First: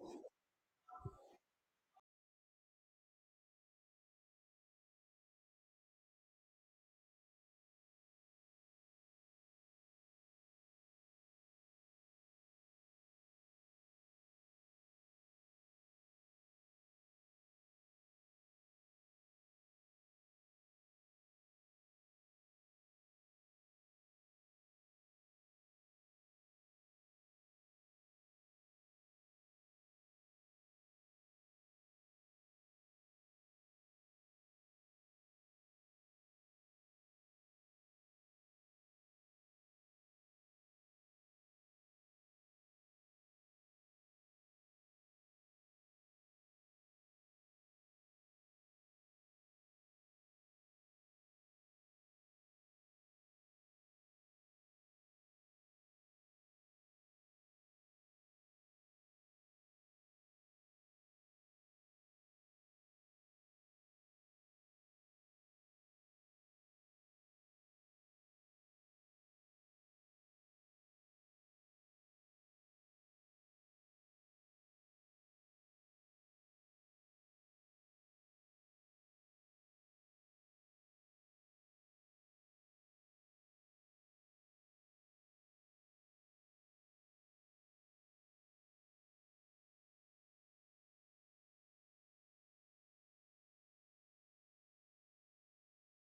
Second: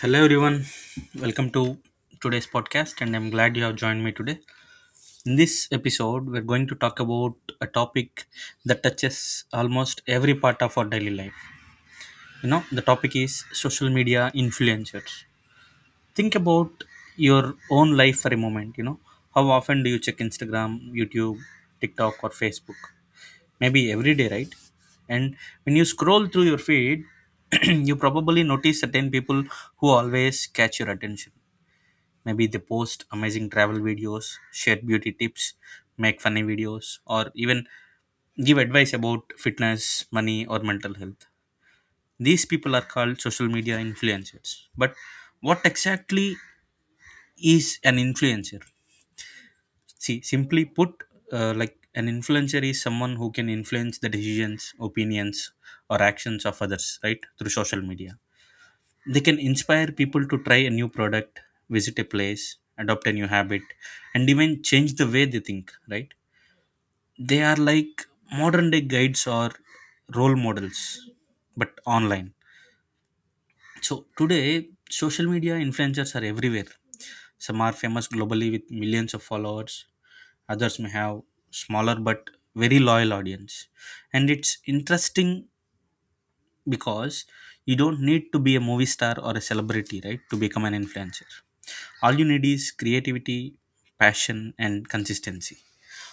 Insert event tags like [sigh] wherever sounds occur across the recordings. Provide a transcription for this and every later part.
Hello, everyone. Welcome to today's podcast, and I'm glad you have joined me today. In this episode, we're going to talk about a topic that touches almost every part of our daily life. You know, the topic is social media influencers. Think about your own life for a moment. You know, how often do you check Instagram, YouTube, TikTok, or Facebook? Maybe every day, right? And when you scroll through your feed, [clears throat] you probably notice certain people who always catch your attention. Maybe they post amazing travel videos, share beauty tips, make funny videos, or even give advice about fitness, money, or mental health. These people are called social media influencers. But what exactly is an influencer? See, simply put, like an influencer is someone who can influence the decisions, opinions, or actions of others, right, through social media. They can inspire people to try a new product, visit a place, adopt a new habit, and even change the way they think, right? They are like modern day guides or role models, but online. So today, social media influencers are everywhere. Some are famous globally with millions of followers. Others may have smaller but very loyal audience. And it's interesting because you don't need to be a movie star or a celebrity, right, to become an influencer. All you need is creativity, passion, and consistency.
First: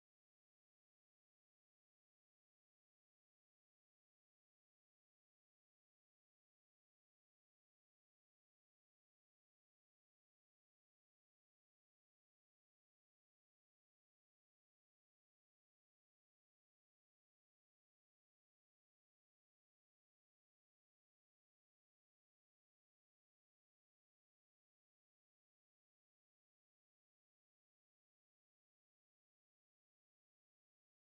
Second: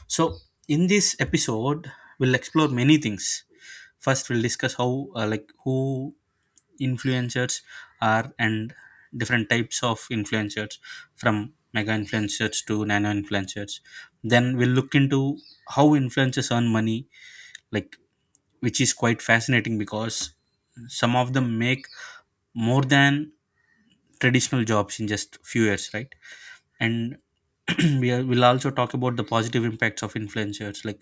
So in this episode, we'll explore many things. First, we'll discuss how like who influencers are, and different types of influencers, from mega influencers to nano influencers. Then we'll look into how influencers earn money, like, which is quite fascinating because some of them make more than traditional jobs in just few years, right? And [clears throat] we'll also talk about the positive impacts of influencers, like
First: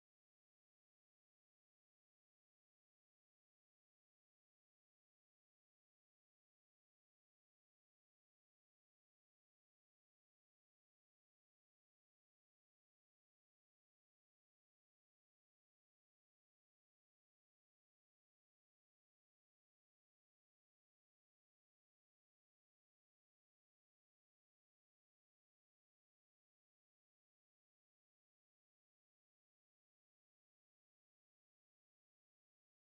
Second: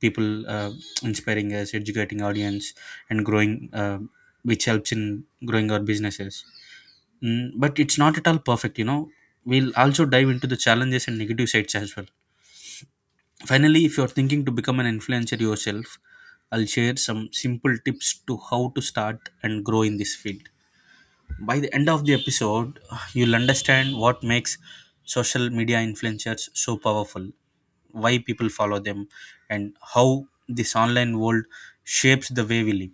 people inspiring us, educating audience, and growing which helps in growing our businesses. But it's not at all perfect, you know, we'll also dive into the challenges and negative sides as well. Finally, if you're thinking to become an influencer yourself, I'll share some simple tips to how to start and grow in this field. By the end of the episode, you'll understand what makes social media influencers so powerful, why people follow them, and how this online world shapes the way we live.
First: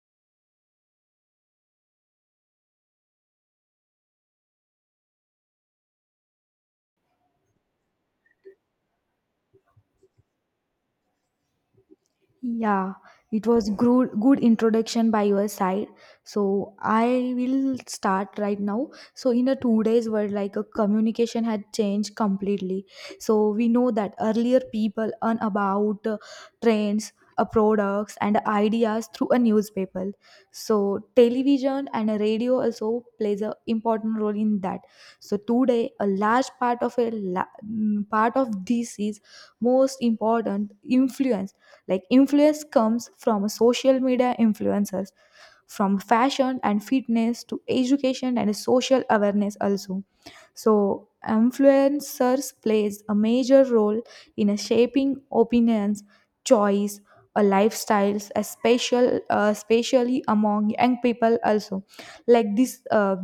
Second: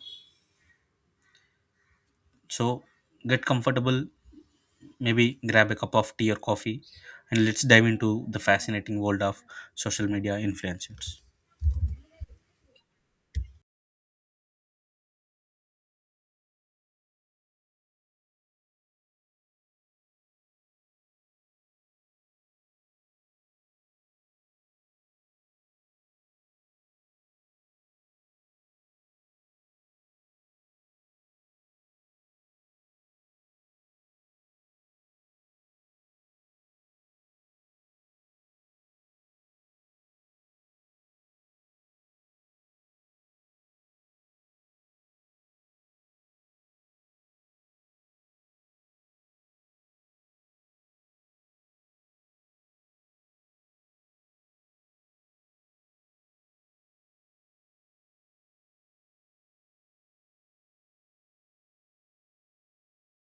So, get comfortable, maybe grab a cup of tea or coffee, and let's dive into the fascinating world of social media influencers. Yeah, it was good introduction by your side. So I will start right now. So in a 2 days world, like a communication had changed completely. So we know that earlier people earn about trends, products, and ideas through a newspaper. So television and a radio also plays a important role in that. So today, a large part of part of this is most important influence like influence comes from a social media influencers, from fashion and fitness to education and social awareness also. So influencers plays a major role in a shaping opinions, choice, a lifestyles, especially among young people also. Like this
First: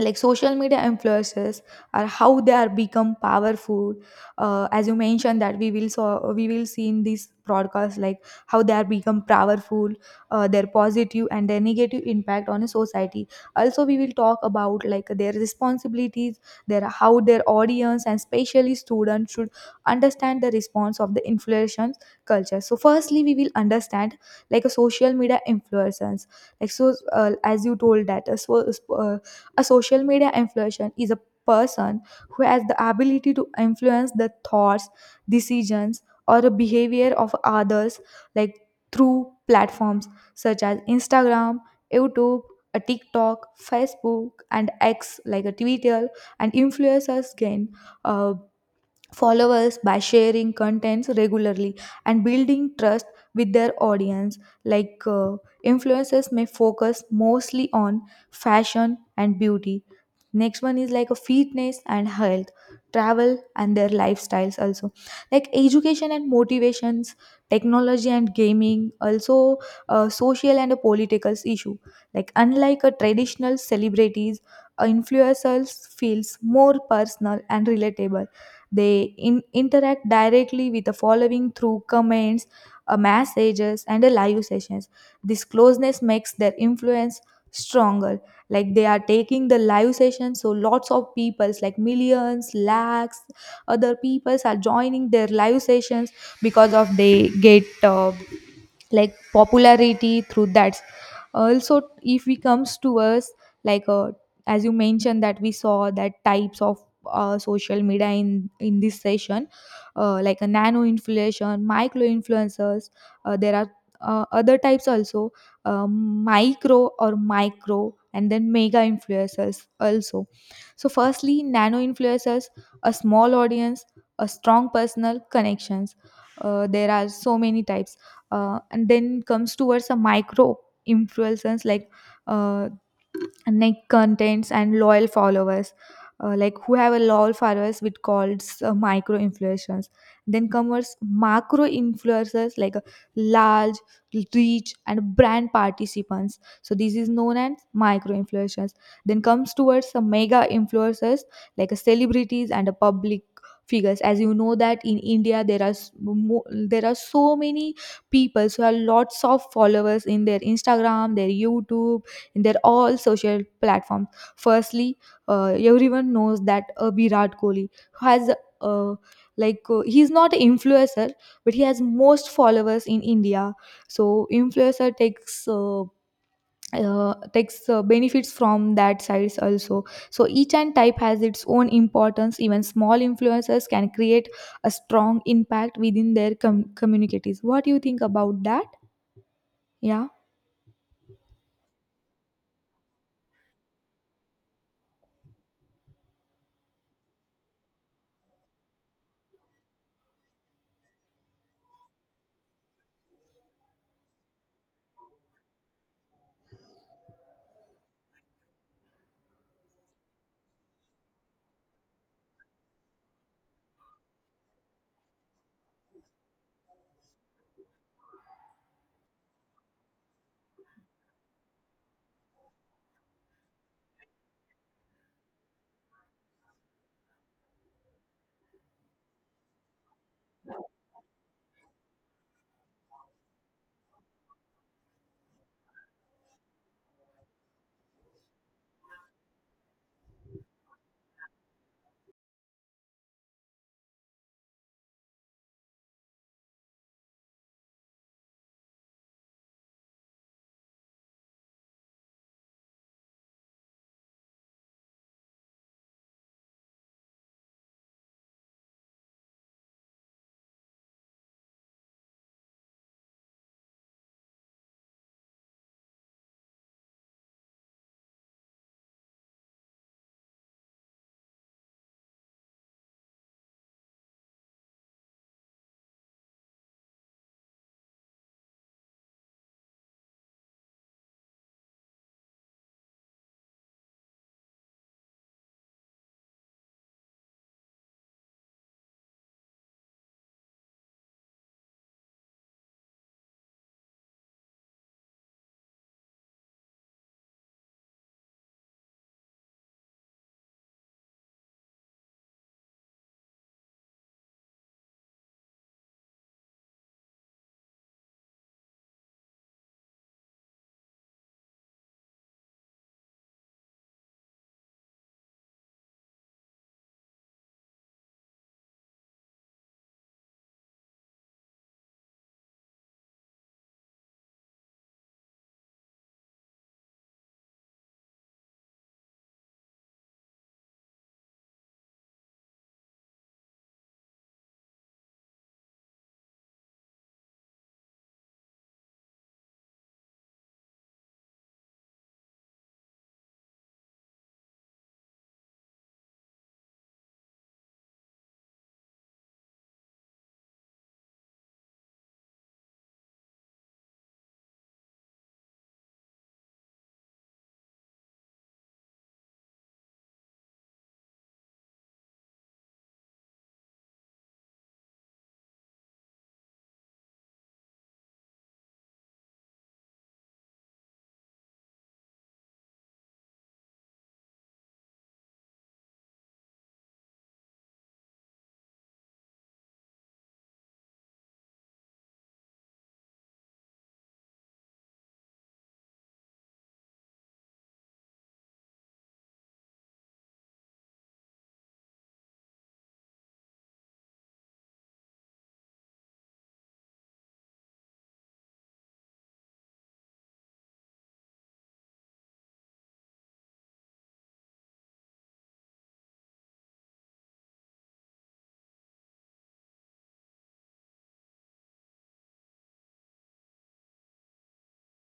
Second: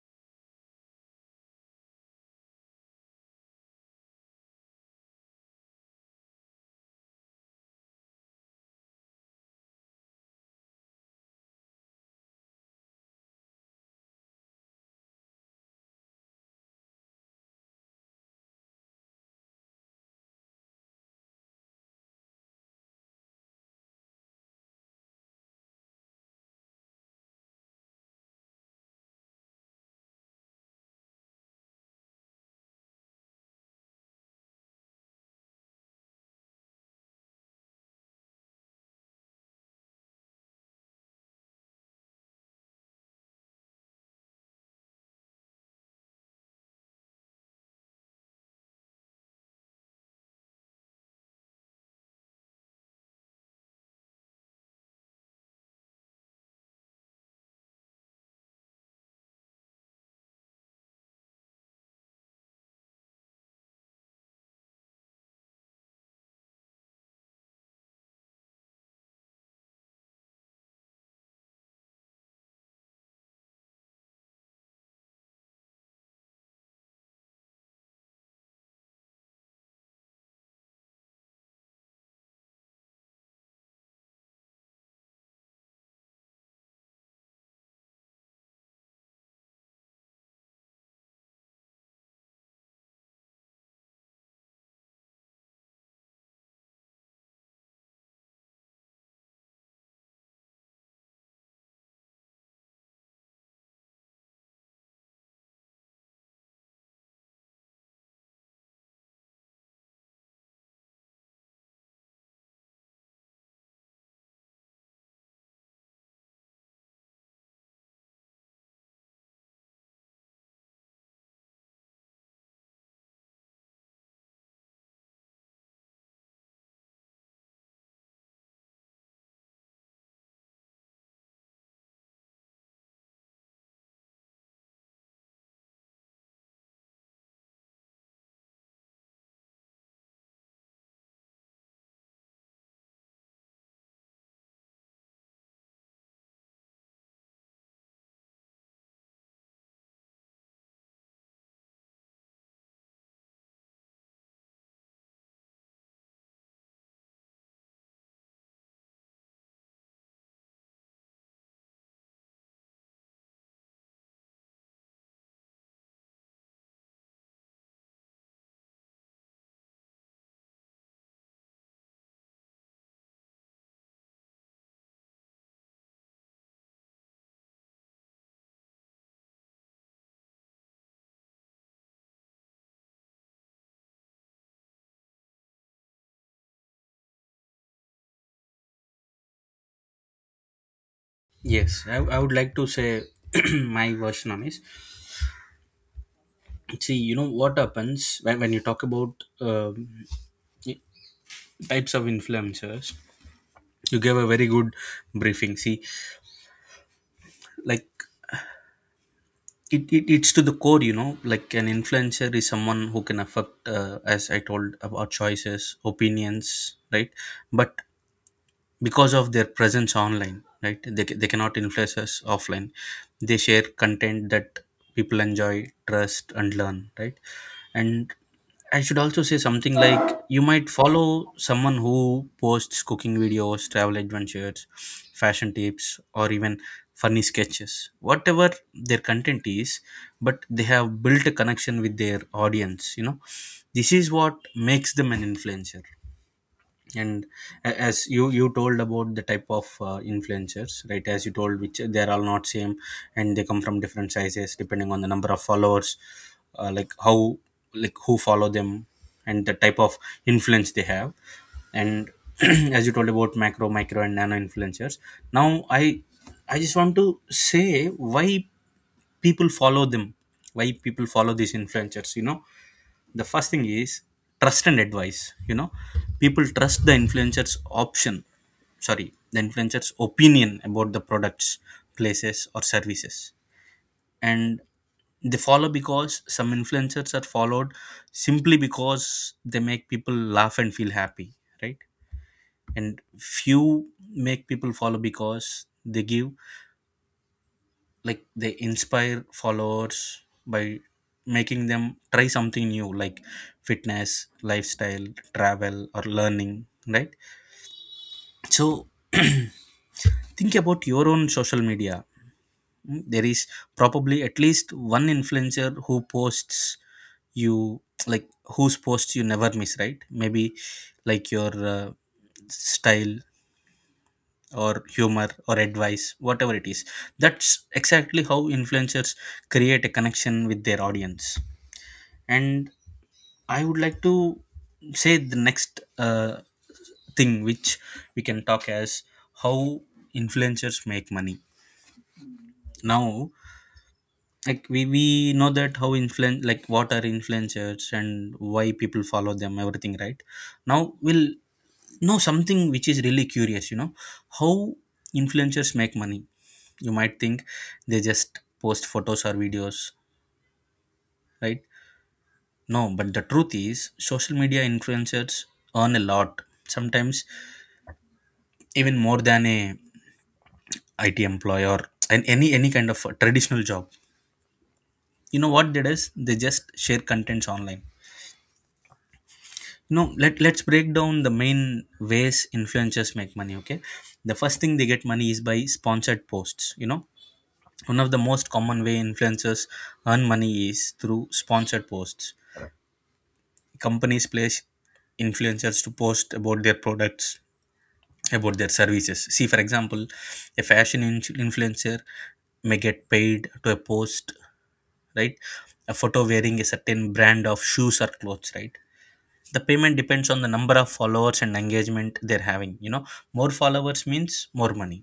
like social media influencers are how they are become powerful, as you mentioned that we will see in this broadcast like how they are become powerful, their positive and their negative impact on a society. Also we will talk about like their responsibilities, their how their audience and especially students should understand the response of the influencers culture. So firstly we will understand like a social media influencers, as you told that uh, a social media influencer is a person who has the ability to influence the thoughts, decisions, or the behavior of others, like through platforms such as Instagram, YouTube, a TikTok, Facebook, and X, like a Twitter. And influencers gain uh, followers by sharing contents regularly and building trust with their audience. like uh, Influencers may focus mostly on fashion and beauty. Next one is like a fitness and health, travel and their lifestyles also, like education and motivations, technology and gaming also, social and political issue. Like unlike a traditional celebrities, influencers feels more personal and relatable. They interact directly with the following through comments, messages, and live sessions. This closeness makes their influence stronger. Like they are taking the live session, so lots of peoples, like millions, lakhs, other peoples are joining their live sessions because of they get like popularity through that. Also if we comes to us, like uh, as you mentioned that we saw that types of social media in this session, like a nano inflation micro influencers, there are other types also, micro or micro and then mega influencers also. So firstly nano influencers, a small audience, a strong personal connections, there are so many types. And then comes towards a micro influencers, uh, neck contents and loyal followers, like who have a loyal followers with calls, micro influencers. Then comes macro influencers, large reach and brand participants, so this is known as micro influencers. Then comes towards the mega influencers, celebrities and public figures. As you know that in india there are there are so many people who have lots of followers in their instagram, their youtube, in their all social platforms. Firstly, everyone knows that Virat Kohli has, uh, he's not an influencer, but he has most followers in India. So influencer takes. Takes benefits from that sides also. So each and type has its own importance, even small influencers can create a strong impact within their communities. What do you think about that? Yeah. Yes, I would like to say [clears throat] my version on is, see, you know what happens when you talk about um, types of influencers. You gave a very good briefing. See, like, it it's to the core, you know, like an influencer is someone who can affect, as I told, about choices, opinions, right? But because of their presence online, right, they cannot influence us offline. They share content that people enjoy, trust, and learn, right? And I should also say something, like, you might follow someone who posts cooking videos, travel adventures, fashion tips, or even funny sketches. Whatever their content is, but they have built a connection with their audience, you know. This is what makes them an influencer. And as you told about the type of influencers, right, as you told, which they are all not same, and they come from different sizes depending on the number of followers, like how, like who follow them, and the type of influence they have. And [clears throat] as you told about macro, micro, and nano influencers, now I just want to say why people follow them, why people follow these influencers, you know. The first thing is trust and advice, you know. People trust the influencers option, sorry, the influencers opinion about the products, places, or services. And they follow because some influencers are followed simply because they make people laugh and feel happy, right? And few make people follow because they give, like, they inspire followers by making them try something new, like fitness, lifestyle, travel, or learning, right? So [clears throat] think about your own social media. Mm, there is probably at least one influencer who posts, you, like, whose posts you never miss, right? Maybe like your style, or humor, or advice, whatever it is. That's exactly how influencers create a connection with their audience. And I would like to say the next thing which we can talk as how influencers make money. Now, like we know that how influen, like, what are influencers and why people follow them, everything, right? Now we'll know something which is really curious, you know, how influencers make money. You might think they just post photos or videos, right? No, but the truth is, social media influencers earn a lot, sometimes even more than a IT employee or an any kind of a traditional job. You know what they does, they just share contents online. You know, let's break down the main ways influencers make money, okay? The first thing they get money is by sponsored posts, you know. One of the most common way influencers earn money is through sponsored posts. Companies place influencers to post about their products, about their services. See, for example, a fashion influencer may get paid to a post, right, a photo wearing a certain brand of shoes or clothes, right? The payment depends on the number of followers and engagement they're having, you know. More followers means more money.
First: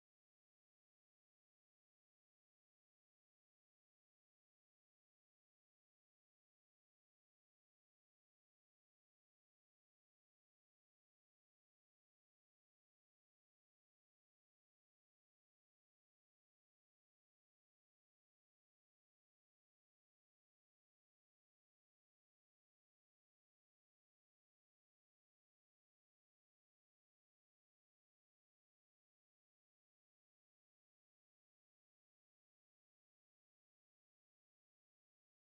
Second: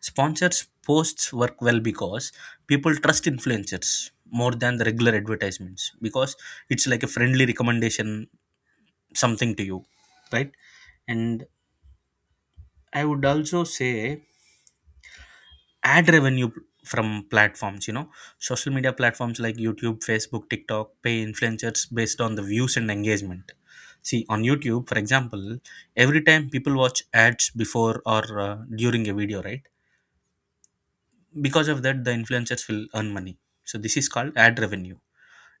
Sponsors posts work well because people trust influencers more than the regular advertisements, because it's like a friendly recommendation, something to you, right? And I would also say ad revenue from platforms, you know. Social media platforms like YouTube, Facebook, TikTok pay influencers based on the views and engagement. See, on YouTube, for example, every time people watch ads before or during a video, right, because of that, the influencers will earn money. So this is called ad revenue.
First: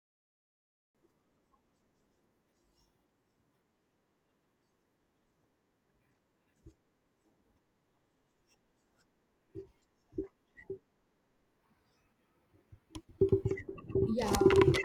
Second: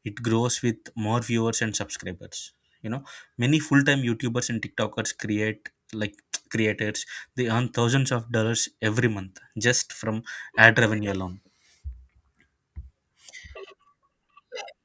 It grows with more viewers and subscribers, you know. Many full-time YouTubers and TikTokers create, like, [tsk] creators, they earn thousands of dollars every month just from ad revenue alone. Yeah,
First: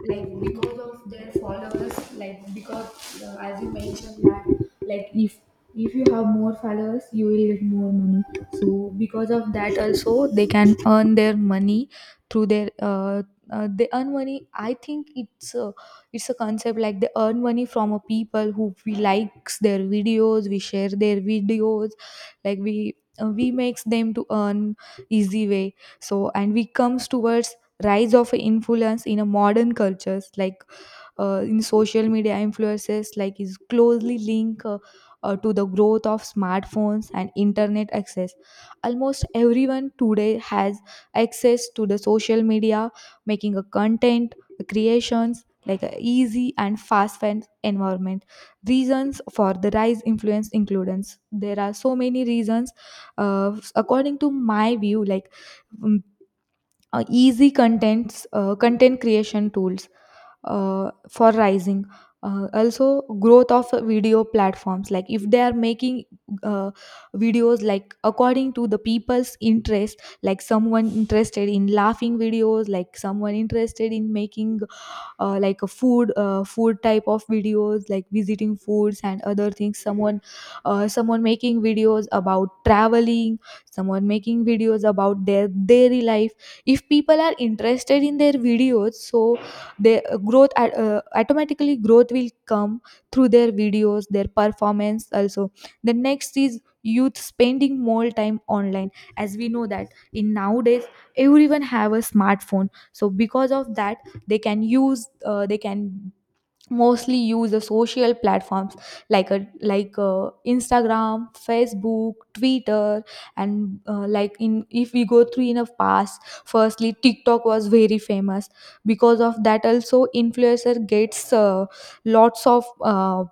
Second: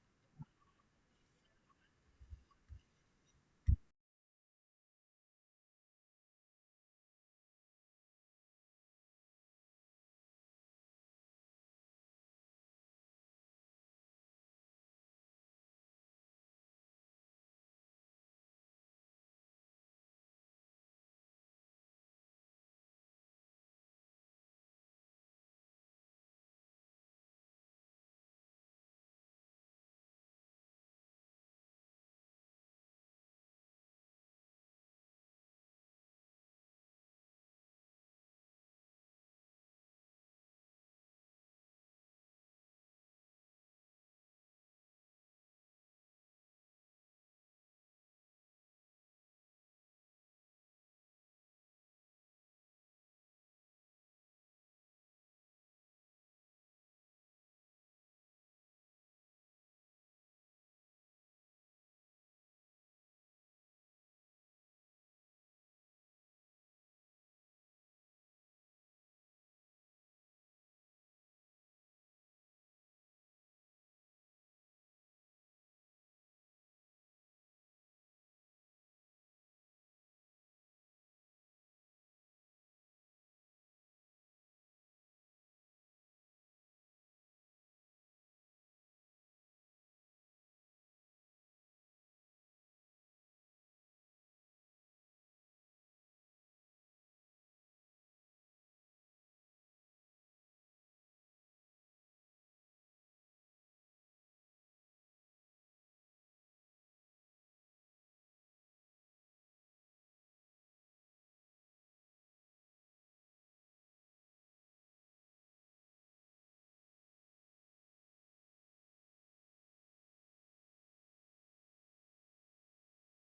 like because of their followers, like because as you mentioned that, like if you have more followers, you will get more money. So because of that, also they can earn their money through their they earn money. I think it's a concept like they earn money from a people who we likes their videos, we share their videos, like we, we makes them to earn easy way. So and we comes towards rise of influence in a modern cultures, in social media influences like is closely linked, to the growth of smartphones and internet access. Almost everyone today has access to the social media, making a content creations like a easy and fast fan environment. Reasons for the rise influence includes, there are so many reasons, according to my view, easy contents, content creation tools, for rising, also growth of video platforms. Like if they are making, uh, videos like according to the people's interest, like someone interested in laughing videos, like someone interested in making, like a food type of videos like visiting foods and other things, someone making videos about traveling, someone making videos about their daily life. If people are interested in their videos, so their growth automatically growth will come through their videos, their performance also. The next is youth spending more time online. As we know that in nowadays everyone have a smartphone, so because of that they can use, they can mostly use the social platforms, like instagram, facebook, twitter. And like in if we go through in a past, firstly tiktok was very famous. Because of that also influencer gets lots of, uh,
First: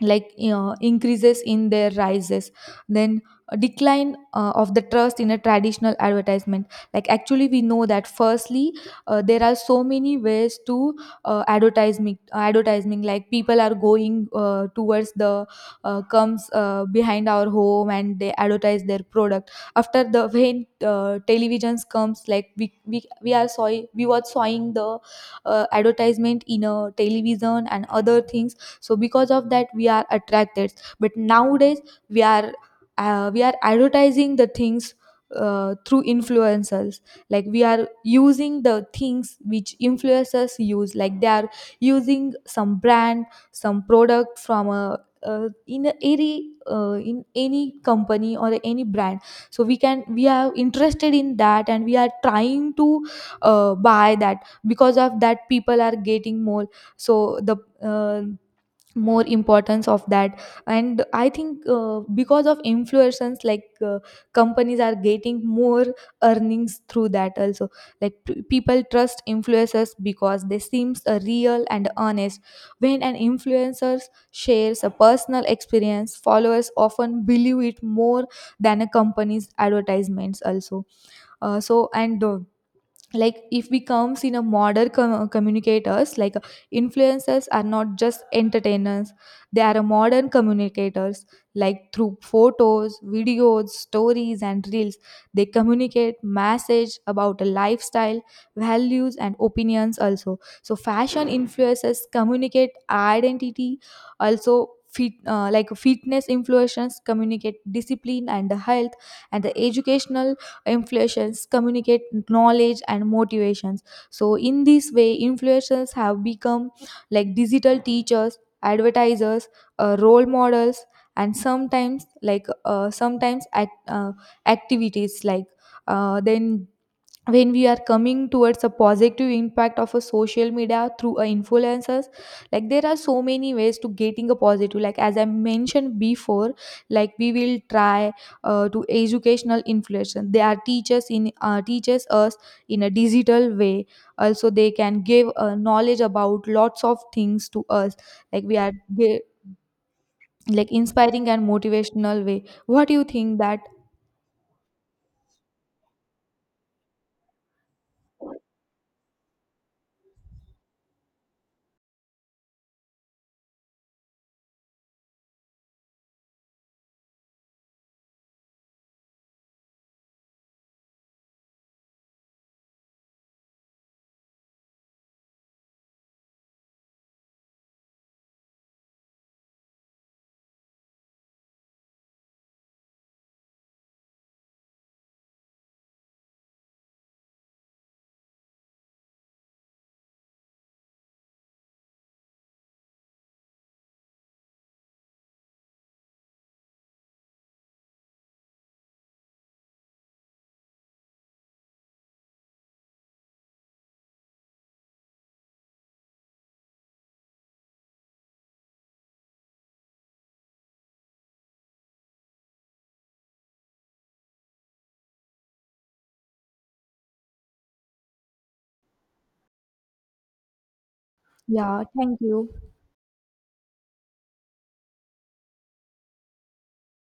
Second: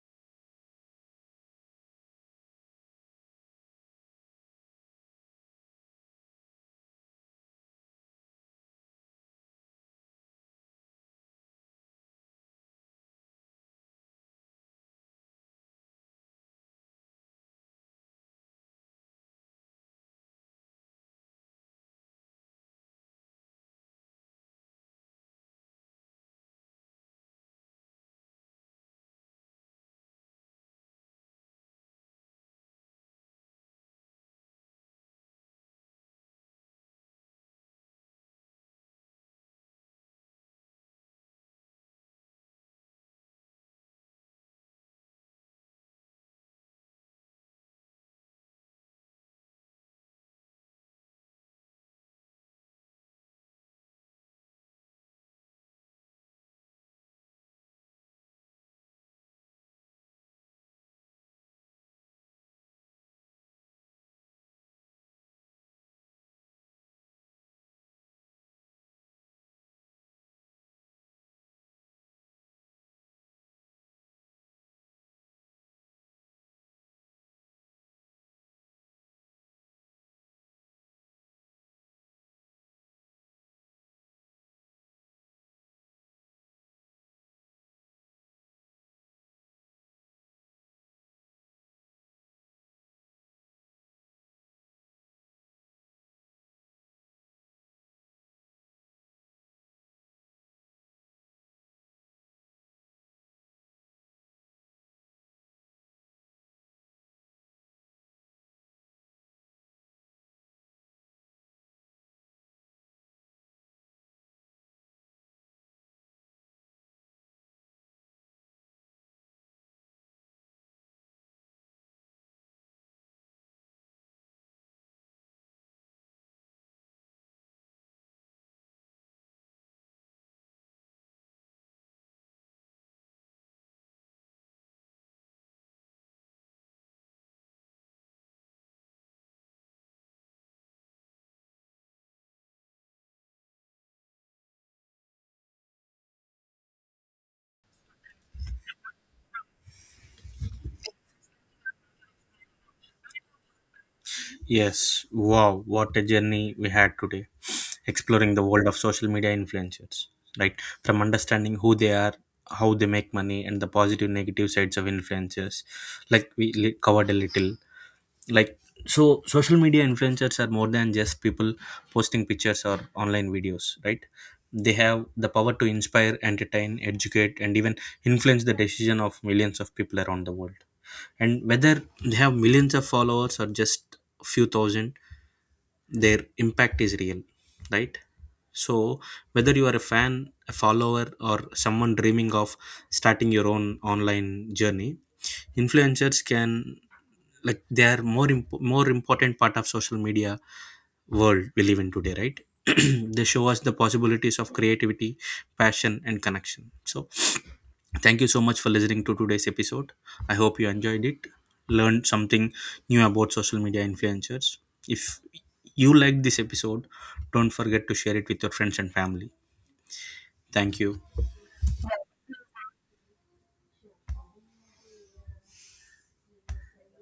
like uh, increases in their rises. Then a decline of the trust in a traditional advertisement. Like actually we know that firstly, there are so many ways to, advertising, like people are going towards the, comes behind our home and they advertise their product. After the when televisions comes, like we are saw, we were sawing the advertisement in a television and other things. So because of that we are attracted. But nowadays we are, we are advertising the things, through influencers. Like we are using the things which influencers use, like they are using some brand, some product from a, in any company or any brand. So we can we are interested in that and we are trying to, buy that. Because of that people are getting more, so the, uh, more importance of that. And I think, because of influencers, companies are getting more earnings through that also. Like people trust influencers because they seems real and honest. When an influencer shares a personal experience, followers often believe it more than a company's advertisements also. So and Like if we comes in a modern communicators, like influencers are not just entertainers, they are a modern communicators. Like through photos, videos, stories and reels, they communicate message about a lifestyle, values and opinions also. So fashion influencers communicate identity. Also like fitness influencers communicate discipline and health. And the educational influencers communicate knowledge and motivations. So in this way influencers have become like digital teachers, advertisers, role models, and sometimes activities like, then when we are coming towards the positive impact of a social media through a influencers, like there are so many ways to getting a positive, like as I mentioned before, like we will try, to educational influencers, they are teachers in, teaches us in a digital way. Also they can give knowledge about lots of things to us, like we are ge- like inspiring and motivational way. What do you think that? Yes. Wow. What a journey we had today, exploring the world of social media influencers, right? From understanding who they are, how they make money, and the positive negative sides of influencers, like, covered a little, like. So social media influencers are more than just people posting pictures or online videos, right? They have the power to inspire, entertain, educate, and even influence the decision of millions of people around the world. And whether they have millions of followers or just few thousand, their impact is real, right? So whether you are a fan, a follower, or someone dreaming of starting your own online journey, influencers can, like, they are more important part of social media world we live in today, right? [clears throat] They show us the possibilities of creativity, passion, and connection. So thank you so much for listening to today's episode. I hope you enjoyed it, learned something new about social media influencers. If you liked this episode, don't forget to share it with your friends and family. Thank you. Yeah, thank you.